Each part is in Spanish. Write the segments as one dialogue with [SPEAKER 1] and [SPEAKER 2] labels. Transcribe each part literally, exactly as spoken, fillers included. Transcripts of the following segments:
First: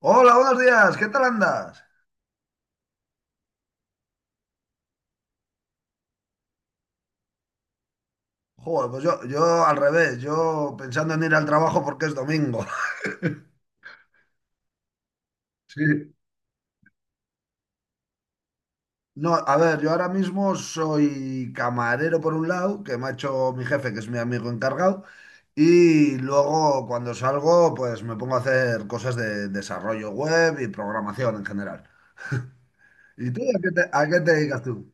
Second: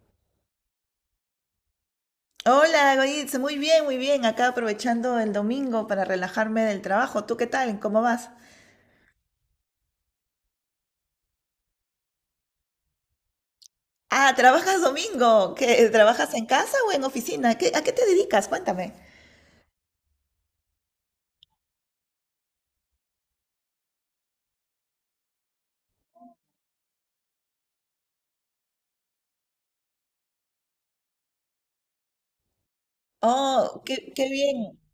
[SPEAKER 1] Hola, buenos días, ¿qué tal andas?
[SPEAKER 2] Hola, Goritz, muy bien, muy bien. Acá aprovechando el domingo para relajarme del trabajo. ¿Tú qué tal? ¿Cómo vas?
[SPEAKER 1] Joder, pues yo, yo al revés, yo pensando en ir al trabajo porque es domingo.
[SPEAKER 2] Ah, ¿trabajas domingo? ¿Qué,
[SPEAKER 1] Sí.
[SPEAKER 2] trabajas en casa o en oficina? ¿Qué- ¿a qué te dedicas? Cuéntame.
[SPEAKER 1] No, a ver, yo ahora mismo soy camarero por un lado, que me ha hecho mi jefe, que es mi amigo encargado, y luego cuando salgo, pues me pongo a hacer cosas de desarrollo web y programación en general. ¿Y tú a qué te,
[SPEAKER 2] Oh,
[SPEAKER 1] a
[SPEAKER 2] qué,
[SPEAKER 1] qué
[SPEAKER 2] qué
[SPEAKER 1] te dedicas
[SPEAKER 2] bien.
[SPEAKER 1] tú?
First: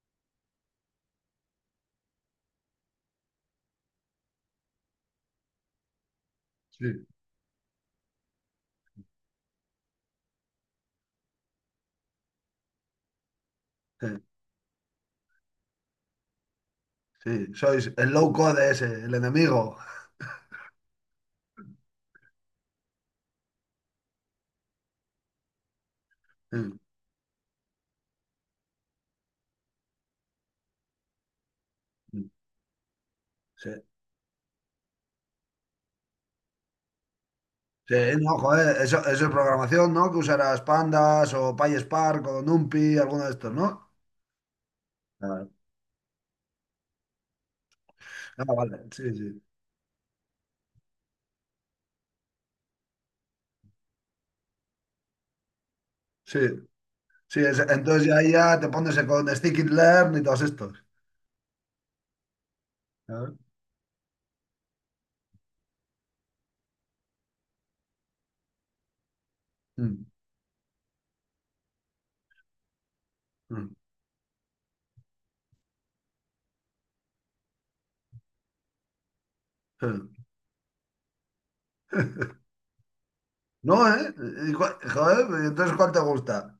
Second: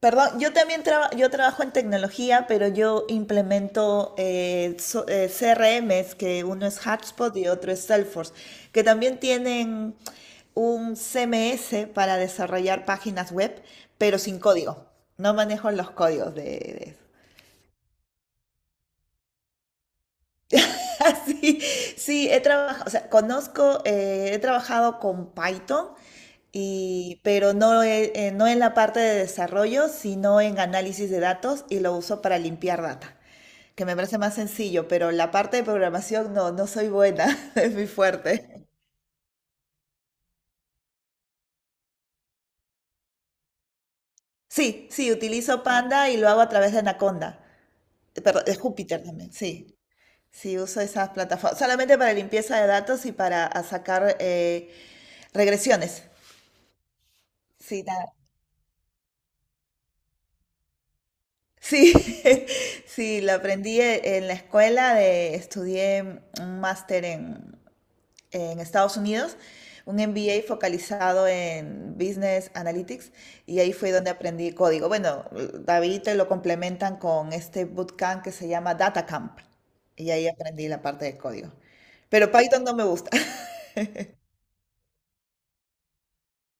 [SPEAKER 2] Perdón, yo también traba- yo trabajo en tecnología, pero yo implemento eh, so- eh, C R Ms, que uno es
[SPEAKER 1] Sí,
[SPEAKER 2] Hotspot y otro es Salesforce, que también tienen un C M S para desarrollar páginas web,
[SPEAKER 1] sí,
[SPEAKER 2] pero sin código. No manejo los códigos de, de-
[SPEAKER 1] sí, sois el low code ese, el enemigo.
[SPEAKER 2] Sí, sí, he trabajado, o sea, conozco, eh, he trabajado con Python, y, pero no, he- eh, no en la parte de desarrollo, sino en análisis de datos y lo uso
[SPEAKER 1] Sí,
[SPEAKER 2] para limpiar data,
[SPEAKER 1] sí.
[SPEAKER 2] que me parece más sencillo, pero la parte de programación no, no soy buena, es muy
[SPEAKER 1] Sí, no,
[SPEAKER 2] fuerte.
[SPEAKER 1] joder, eso, eso es programación, ¿no? Que usarás Pandas o PySpark o NumPy, alguno de estos, ¿no?
[SPEAKER 2] Sí, sí,
[SPEAKER 1] Ah,
[SPEAKER 2] utilizo Panda y lo hago a través de Anaconda, eh, perdón,
[SPEAKER 1] Ah,
[SPEAKER 2] de
[SPEAKER 1] vale,
[SPEAKER 2] Júpiter
[SPEAKER 1] sí,
[SPEAKER 2] también,
[SPEAKER 1] sí,
[SPEAKER 2] sí. Sí, uso esas plataformas, solamente para limpieza de datos y para a sacar eh, regresiones.
[SPEAKER 1] sí. Sí, es-
[SPEAKER 2] Sí,
[SPEAKER 1] entonces
[SPEAKER 2] nada.
[SPEAKER 1] ya, ahí ya te pones con Sticky Learn y todos estos.
[SPEAKER 2] Sí, sí, lo
[SPEAKER 1] Ah.
[SPEAKER 2] aprendí e- en la escuela, de, estudié un máster en en Estados Unidos, un
[SPEAKER 1] Mm,
[SPEAKER 2] M B A focalizado en Business Analytics y
[SPEAKER 1] mm,
[SPEAKER 2] ahí fue donde aprendí código. Bueno, David te lo complementan con este bootcamp que se llama Data Camp
[SPEAKER 1] sí.
[SPEAKER 2] y ahí aprendí la parte de código. Pero Python no me gusta.
[SPEAKER 1] No, ¿eh? Y cua- joder, ¿y entonces cuál te gusta?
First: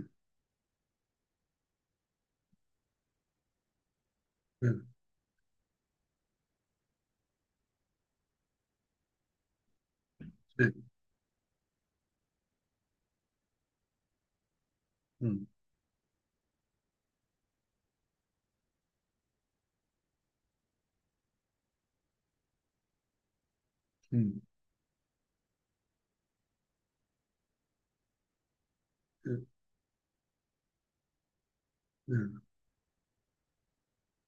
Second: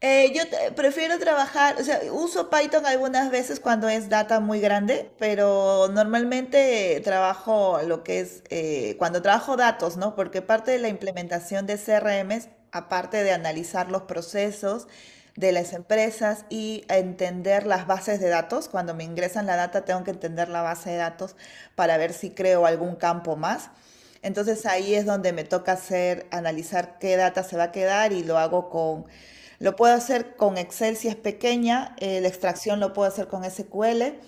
[SPEAKER 2] Eh, yo te- prefiero trabajar, o sea, uso Python algunas veces cuando es data muy
[SPEAKER 1] Sí,
[SPEAKER 2] grande, pero normalmente eh, trabajo lo que es, eh, cuando trabajo datos, ¿no? Porque parte de la
[SPEAKER 1] sí,
[SPEAKER 2] implementación de C R Ms, aparte de analizar los procesos
[SPEAKER 1] mm,
[SPEAKER 2] de las empresas y entender las bases de datos, cuando me ingresan la data tengo que entender la base de datos para ver si creo algún campo más.
[SPEAKER 1] mm,
[SPEAKER 2] Entonces ahí es donde me toca hacer, analizar qué data se va a quedar y lo hago con,
[SPEAKER 1] sí,
[SPEAKER 2] lo puedo hacer con Excel si es pequeña,
[SPEAKER 1] sí,
[SPEAKER 2] eh, la extracción lo puedo hacer con S Q L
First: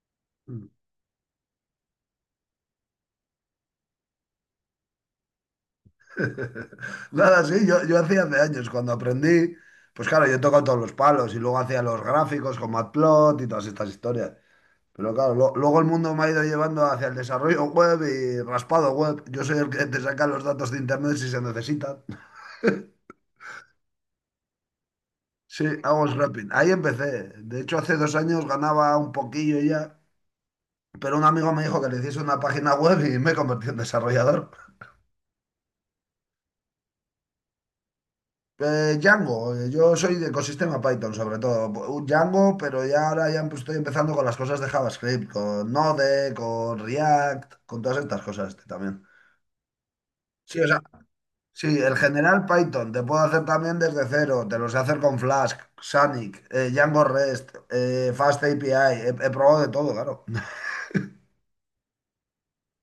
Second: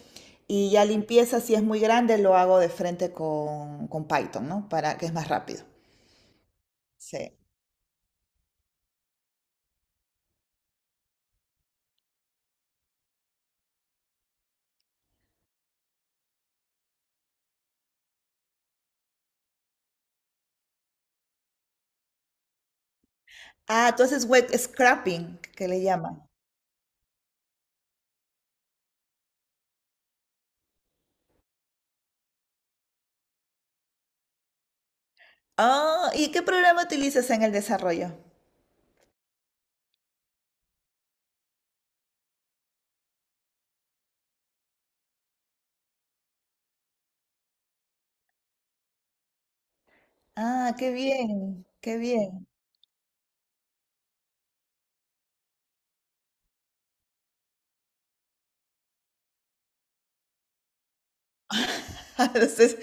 [SPEAKER 1] mm.
[SPEAKER 2] y ya limpieza si es muy grande lo hago de frente con, con Python, ¿no? Para que es más rápido. Sí.
[SPEAKER 1] Nada, sí, yo, yo hacía hace años cuando aprendí, pues claro, yo he tocado todos los palos y luego hacía los gráficos con Matplot y todas estas historias. Pero claro, lo- luego el mundo me ha ido llevando hacia el desarrollo web y raspado web. Yo soy el que te saca los datos de internet si se necesitan.
[SPEAKER 2] Ah, tú haces web scrapping,
[SPEAKER 1] Sí,
[SPEAKER 2] que le
[SPEAKER 1] hago
[SPEAKER 2] llaman.
[SPEAKER 1] scrapping. Ahí empecé. De hecho, hace dos años ganaba un poquillo ya, pero un amigo me dijo que le hiciese una página web y me convertí en desarrollador.
[SPEAKER 2] Ah, ¿y qué programa utilizas en el desarrollo?
[SPEAKER 1] Eh, Django, eh, yo soy de ecosistema Python sobre todo. Un Django, pero ya ahora ya empe- estoy empezando con las cosas de JavaScript, con Node, con React, con todas estas cosas este, también. Sí, o
[SPEAKER 2] Ah,
[SPEAKER 1] sea,
[SPEAKER 2] qué bien,
[SPEAKER 1] sí, el
[SPEAKER 2] qué bien.
[SPEAKER 1] general Python, te puedo hacer también desde cero, te lo sé hacer con Flask, Sonic, eh, Django REST, eh, Fast A P I, he, he probado de todo, claro.
[SPEAKER 2] Entonces,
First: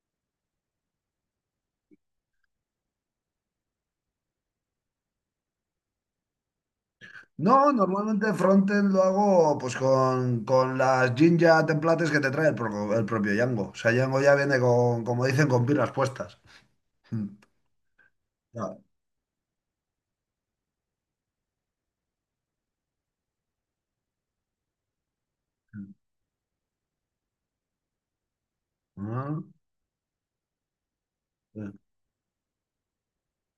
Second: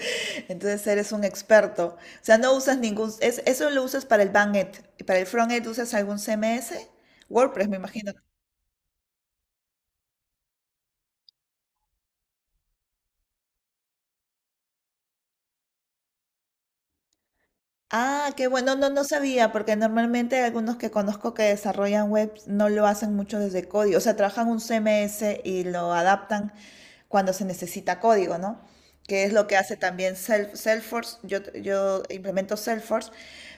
[SPEAKER 2] entonces eres un experto. O sea, no usas ningún, es- eso lo usas para el backend y para el frontend usas algún C M S, WordPress,
[SPEAKER 1] No,
[SPEAKER 2] me imagino.
[SPEAKER 1] normalmente frontend lo hago pues con, con las Jinja templates que te trae el, pro- el propio Django. O sea, Django ya viene con, como dicen, con pilas puestas. Mm,
[SPEAKER 2] Ah, qué bueno,
[SPEAKER 1] claro,
[SPEAKER 2] no, no sabía, porque normalmente hay algunos que conozco que desarrollan webs no lo hacen mucho desde código, o sea, trabajan un C M S y lo adaptan cuando se necesita código, ¿no? Que es
[SPEAKER 1] ah,
[SPEAKER 2] lo que hace también Self- Salesforce, yo,
[SPEAKER 1] sí.
[SPEAKER 2] yo implemento Salesforce,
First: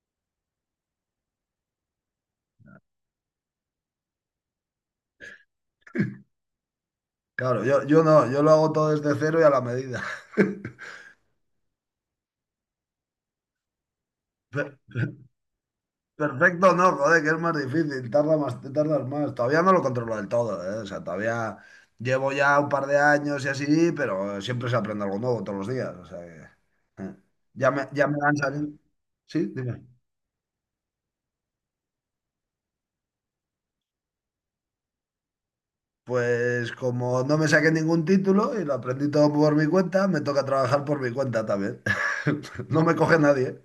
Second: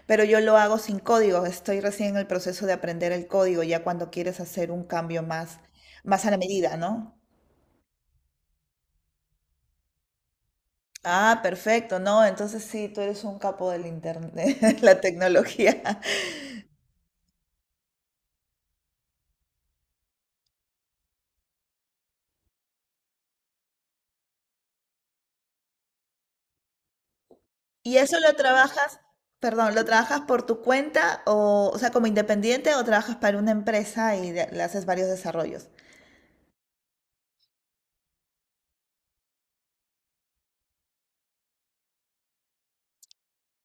[SPEAKER 2] pero yo lo hago sin código, estoy recién en el proceso de aprender el código, ya cuando quieres hacer un cambio más, más a la medida, ¿no?
[SPEAKER 1] Claro, yo, yo no, yo lo hago todo desde cero y a la medida.
[SPEAKER 2] Ah, perfecto, no, entonces sí, tú eres un capo del internet, la tecnología.
[SPEAKER 1] Perfecto, no, joder, que es más difícil, tarda más, te tardas más. Todavía no lo controlo del todo, ¿eh? O sea, todavía llevo ya un par de años y así, pero siempre se aprende algo nuevo todos los días. O sea que, eh. Ya me,
[SPEAKER 2] ¿Y
[SPEAKER 1] ya me
[SPEAKER 2] eso lo
[SPEAKER 1] han salido.
[SPEAKER 2] trabajas,
[SPEAKER 1] Sí,
[SPEAKER 2] perdón,
[SPEAKER 1] dime.
[SPEAKER 2] lo trabajas por tu cuenta o, o sea, como independiente o trabajas para una empresa y de- le haces varios desarrollos?
[SPEAKER 1] Pues como no me saqué ningún título y lo aprendí todo por mi cuenta, me toca trabajar por mi cuenta también. No me coge nadie.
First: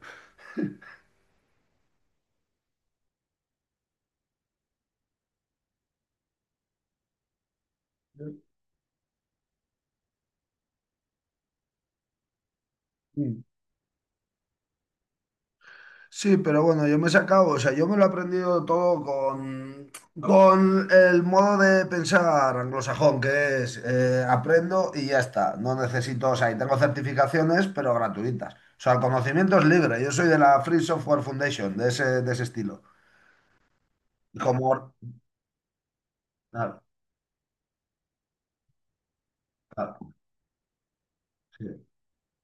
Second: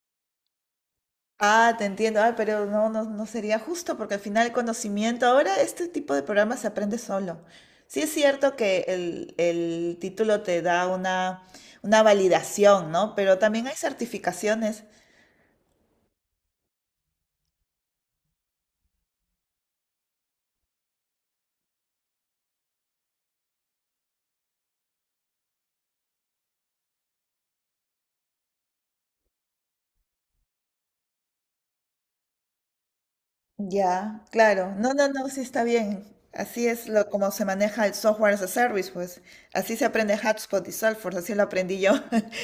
[SPEAKER 2] Ah, te entiendo, ah, pero no, no, no sería justo porque al final el conocimiento, ahora este tipo de programas se aprende solo. Sí es cierto que el, el título te da una, una validación, ¿no? Pero también hay certificaciones.
[SPEAKER 1] Sí, pero bueno, yo me he sacado, o sea, yo me lo he aprendido todo con, con el modo de pensar anglosajón, que es eh, aprendo y ya está. No necesito, o sea, y tengo certificaciones, pero gratuitas. O sea, el conocimiento es libre. Yo soy de la Free Software Foundation, de ese, de ese estilo.
[SPEAKER 2] Ya,
[SPEAKER 1] Y
[SPEAKER 2] claro.
[SPEAKER 1] como,
[SPEAKER 2] No, no, no, sí está bien. Así
[SPEAKER 1] claro,
[SPEAKER 2] es lo, como se maneja el software as a service, pues. Así se
[SPEAKER 1] claro,
[SPEAKER 2] aprende HubSpot y Salesforce, así lo
[SPEAKER 1] sí,
[SPEAKER 2] aprendí yo.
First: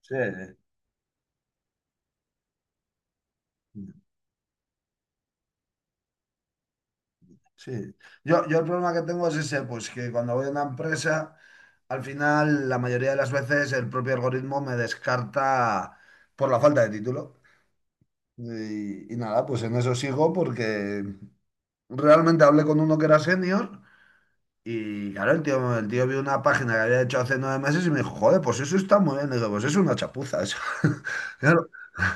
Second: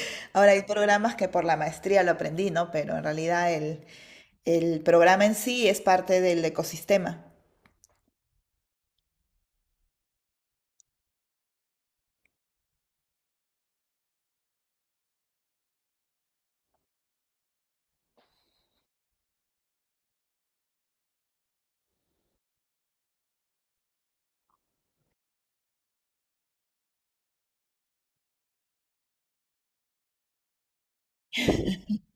[SPEAKER 1] sí,
[SPEAKER 2] Ahora hay programas que por la maestría lo aprendí, ¿no? Pero en realidad el,
[SPEAKER 1] sí.
[SPEAKER 2] el programa en sí es parte del ecosistema.
[SPEAKER 1] Sí. Yo, yo el problema que tengo es ese, pues que cuando voy a una empresa. Al final, la mayoría de las veces el propio algoritmo me descarta por la falta de título. Y, y nada, pues en eso sigo porque realmente hablé con uno que era senior y claro, el tío, el tío vio una página que había hecho hace nueve meses y me dijo, joder, pues eso está muy bien. Y digo, pues es una chapuza eso.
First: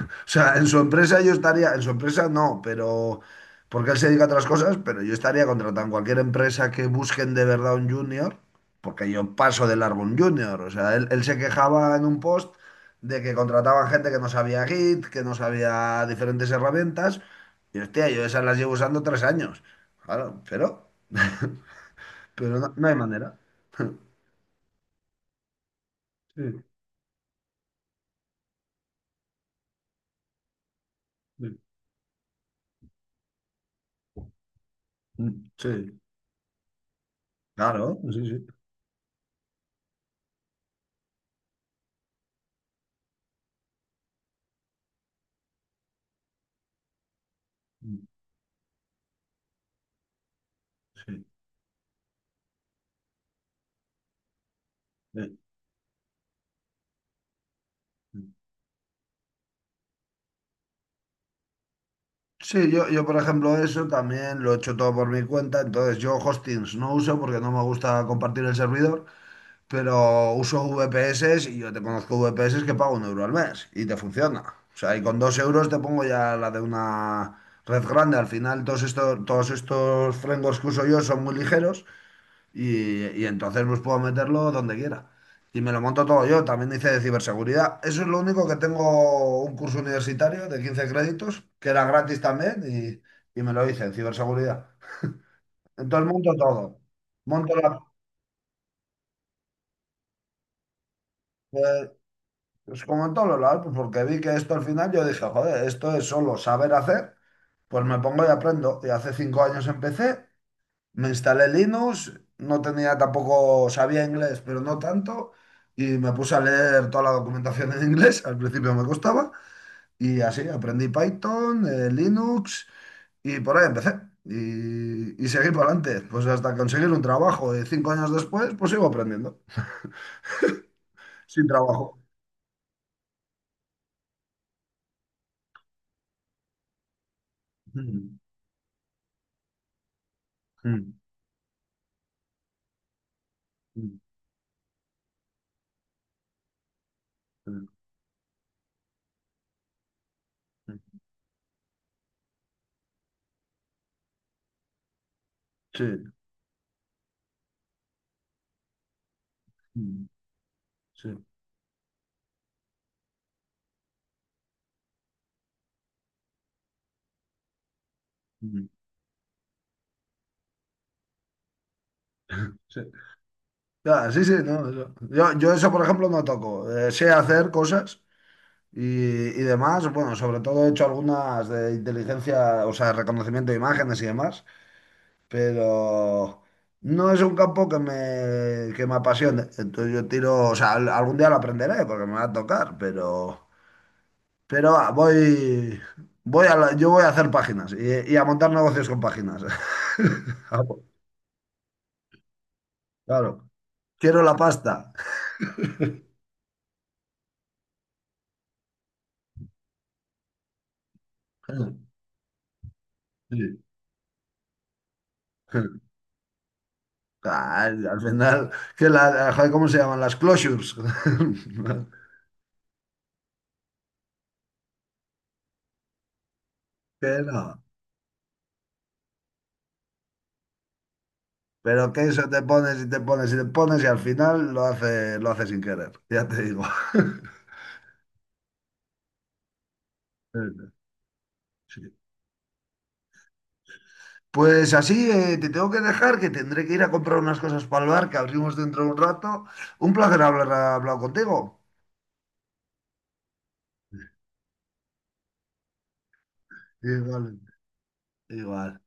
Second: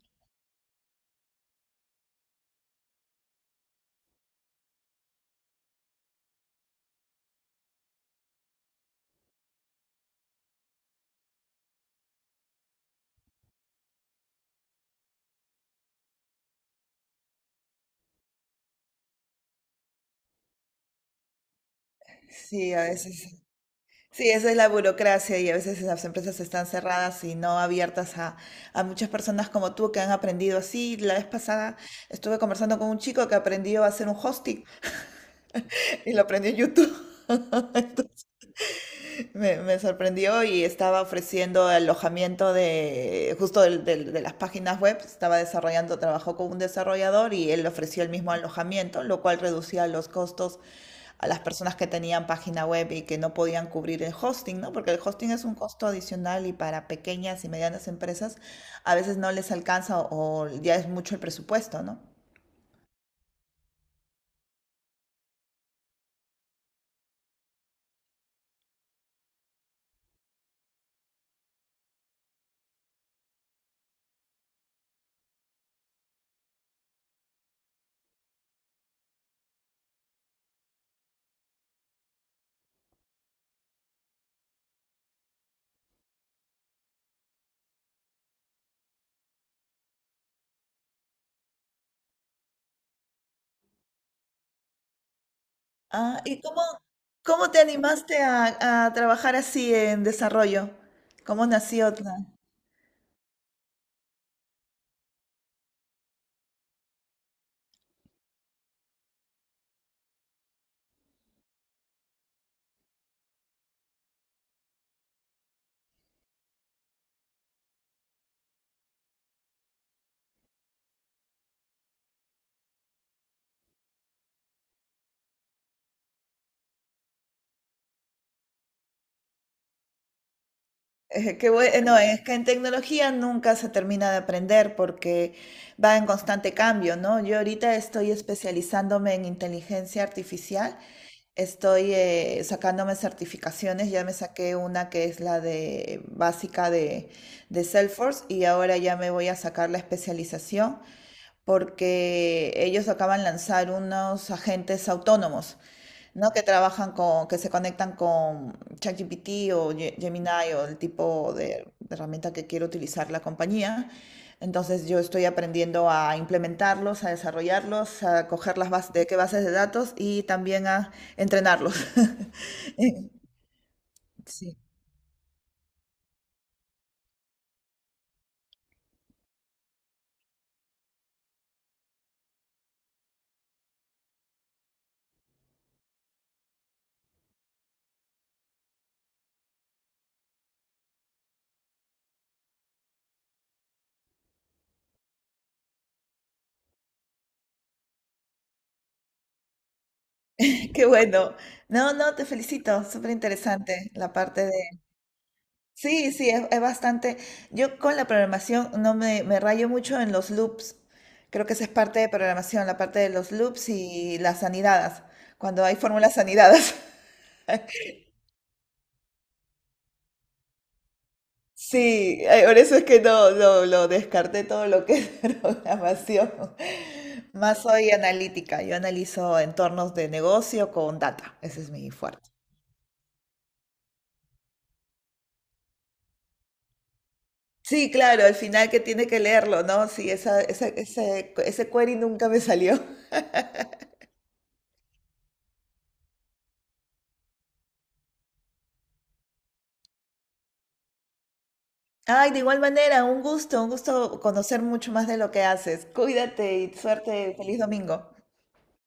[SPEAKER 1] O sea, en su empresa yo estaría, en su empresa no, pero porque él se dedica a otras cosas, pero yo estaría contratando cualquier empresa que busquen de verdad un junior, porque yo paso de largo un junior. O sea, él, él se quejaba en un post de que contrataban gente que no sabía Git, que no sabía diferentes herramientas, y hostia, yo esas las llevo usando tres años. Claro, pero, pero no,
[SPEAKER 2] Sí, a
[SPEAKER 1] no hay manera.
[SPEAKER 2] veces. Sí, esa es la burocracia y a veces las empresas
[SPEAKER 1] Sí,
[SPEAKER 2] están cerradas y no abiertas a, a muchas personas como tú que han aprendido así. La vez
[SPEAKER 1] sí,
[SPEAKER 2] pasada estuve conversando con un chico que aprendió a hacer un hosting
[SPEAKER 1] sí,
[SPEAKER 2] y lo aprendió en YouTube.
[SPEAKER 1] claro, sí, sí.
[SPEAKER 2] Me, me sorprendió y estaba ofreciendo alojamiento de, justo del- del- de, las páginas web, estaba desarrollando, trabajó con un desarrollador y él ofreció el mismo alojamiento, lo cual reducía los costos
[SPEAKER 1] Sí,
[SPEAKER 2] a las personas que tenían página web y que no podían cubrir el hosting, ¿no? Porque el hosting es un costo adicional y para pequeñas y medianas
[SPEAKER 1] sí.
[SPEAKER 2] empresas a veces no les alcanza o, o ya es mucho el presupuesto, ¿no?
[SPEAKER 1] Sí, yo, yo por ejemplo eso también lo he hecho todo por mi cuenta, entonces yo hostings no uso porque no me gusta compartir el servidor, pero uso V P S y yo te conozco V P S que pago un euro al mes y te funciona. O sea, y con dos euros te pongo ya la de una red grande. Al final todos estos, todos estos frameworks que uso yo son muy ligeros y, y entonces pues puedo meterlo donde quiera. Y me lo monto todo yo. También hice de ciberseguridad. Eso es lo único que tengo un curso universitario de quince créditos, que era gratis también, y, y me lo hice en ciberseguridad. Entonces
[SPEAKER 2] Ah,
[SPEAKER 1] monto
[SPEAKER 2] ¿y cómo,
[SPEAKER 1] todo.
[SPEAKER 2] cómo
[SPEAKER 1] Monto
[SPEAKER 2] te
[SPEAKER 1] la,
[SPEAKER 2] animaste a, a trabajar así en desarrollo? ¿Cómo
[SPEAKER 1] eh,
[SPEAKER 2] nació?
[SPEAKER 1] pues como en todos los lados, pues porque vi que esto al final yo dije, joder, esto es solo saber hacer, pues me pongo y aprendo. Y hace cinco años empecé. Me instalé Linux, no tenía tampoco, sabía inglés, pero no tanto, y me puse a leer toda la documentación en inglés, al principio me costaba, y así aprendí Python, eh, Linux, y por ahí empecé. Y, y seguí para adelante, pues hasta conseguir un trabajo. Y cinco años después, pues sigo aprendiendo,
[SPEAKER 2] Eh,
[SPEAKER 1] sin
[SPEAKER 2] Qué bue-
[SPEAKER 1] trabajo.
[SPEAKER 2] no, es que en tecnología nunca se termina de aprender porque va en constante cambio, ¿no? Yo ahorita estoy
[SPEAKER 1] Mm,
[SPEAKER 2] especializándome en inteligencia artificial,
[SPEAKER 1] mm,
[SPEAKER 2] estoy eh, sacándome certificaciones,
[SPEAKER 1] mm,
[SPEAKER 2] ya me saqué una que es la de básica de, de
[SPEAKER 1] mm,
[SPEAKER 2] Salesforce y ahora ya me voy a sacar la especialización
[SPEAKER 1] mm.
[SPEAKER 2] porque ellos acaban de lanzar unos agentes autónomos,
[SPEAKER 1] Sí,
[SPEAKER 2] ¿no? Que trabajan con, que se conectan con ChatGPT o Ge-
[SPEAKER 1] mm,
[SPEAKER 2] Gemini o el
[SPEAKER 1] sí,
[SPEAKER 2] tipo de herramienta que quiere utilizar la compañía. Entonces yo estoy aprendiendo a implementarlos, a desarrollarlos, a coger
[SPEAKER 1] mm,
[SPEAKER 2] las bases de qué bases de datos y también a entrenarlos.
[SPEAKER 1] sí. Ya, sí, sí,
[SPEAKER 2] Sí.
[SPEAKER 1] no, eso. Yo, yo eso, por ejemplo, no toco. Eh, sé hacer cosas. Y, y demás, bueno, sobre todo he hecho algunas de inteligencia, o sea, reconocimiento de imágenes y demás, pero no es un campo que me, que me apasione. Entonces yo tiro, o sea, al- algún día lo aprenderé porque me va a tocar, pero, pero ah, voy, voy a la- yo voy a hacer páginas y, y a montar negocios con páginas. Ah, pues,
[SPEAKER 2] Qué bueno. No, no, te felicito. Súper
[SPEAKER 1] claro,
[SPEAKER 2] interesante la
[SPEAKER 1] quiero la
[SPEAKER 2] parte.
[SPEAKER 1] pasta.
[SPEAKER 2] Sí, sí, es, es bastante. Yo con la programación no me, me rayo mucho en los loops. Creo que esa es parte de programación, la parte de los
[SPEAKER 1] Sí.
[SPEAKER 2] loops y las anidadas, cuando hay fórmulas anidadas.
[SPEAKER 1] Ah, al final, que la, joder, ¿cómo se llaman? Las closures.
[SPEAKER 2] Sí, eh, por eso es que no, no, lo descarté todo lo que es programación.
[SPEAKER 1] Que no.
[SPEAKER 2] Más soy analítica, yo analizo entornos de negocio con data, ese es mi
[SPEAKER 1] Pero que eso
[SPEAKER 2] fuerte.
[SPEAKER 1] te pones y te pones y te pones y al final lo hace, lo hace sin querer, ya te digo.
[SPEAKER 2] Sí, claro, al final que tiene que leerlo, ¿no? Sí, esa, esa- ese, ese
[SPEAKER 1] Sí.
[SPEAKER 2] query nunca me salió.
[SPEAKER 1] Pues así eh, te tengo que dejar, que tendré que ir a comprar unas cosas para el bar que abrimos dentro de un rato. Un placer hablar, hablar contigo.
[SPEAKER 2] Ay, de igual manera, un gusto, un gusto conocer mucho más de lo que haces. Cuídate y suerte,
[SPEAKER 1] Igual,
[SPEAKER 2] feliz domingo.
[SPEAKER 1] igual.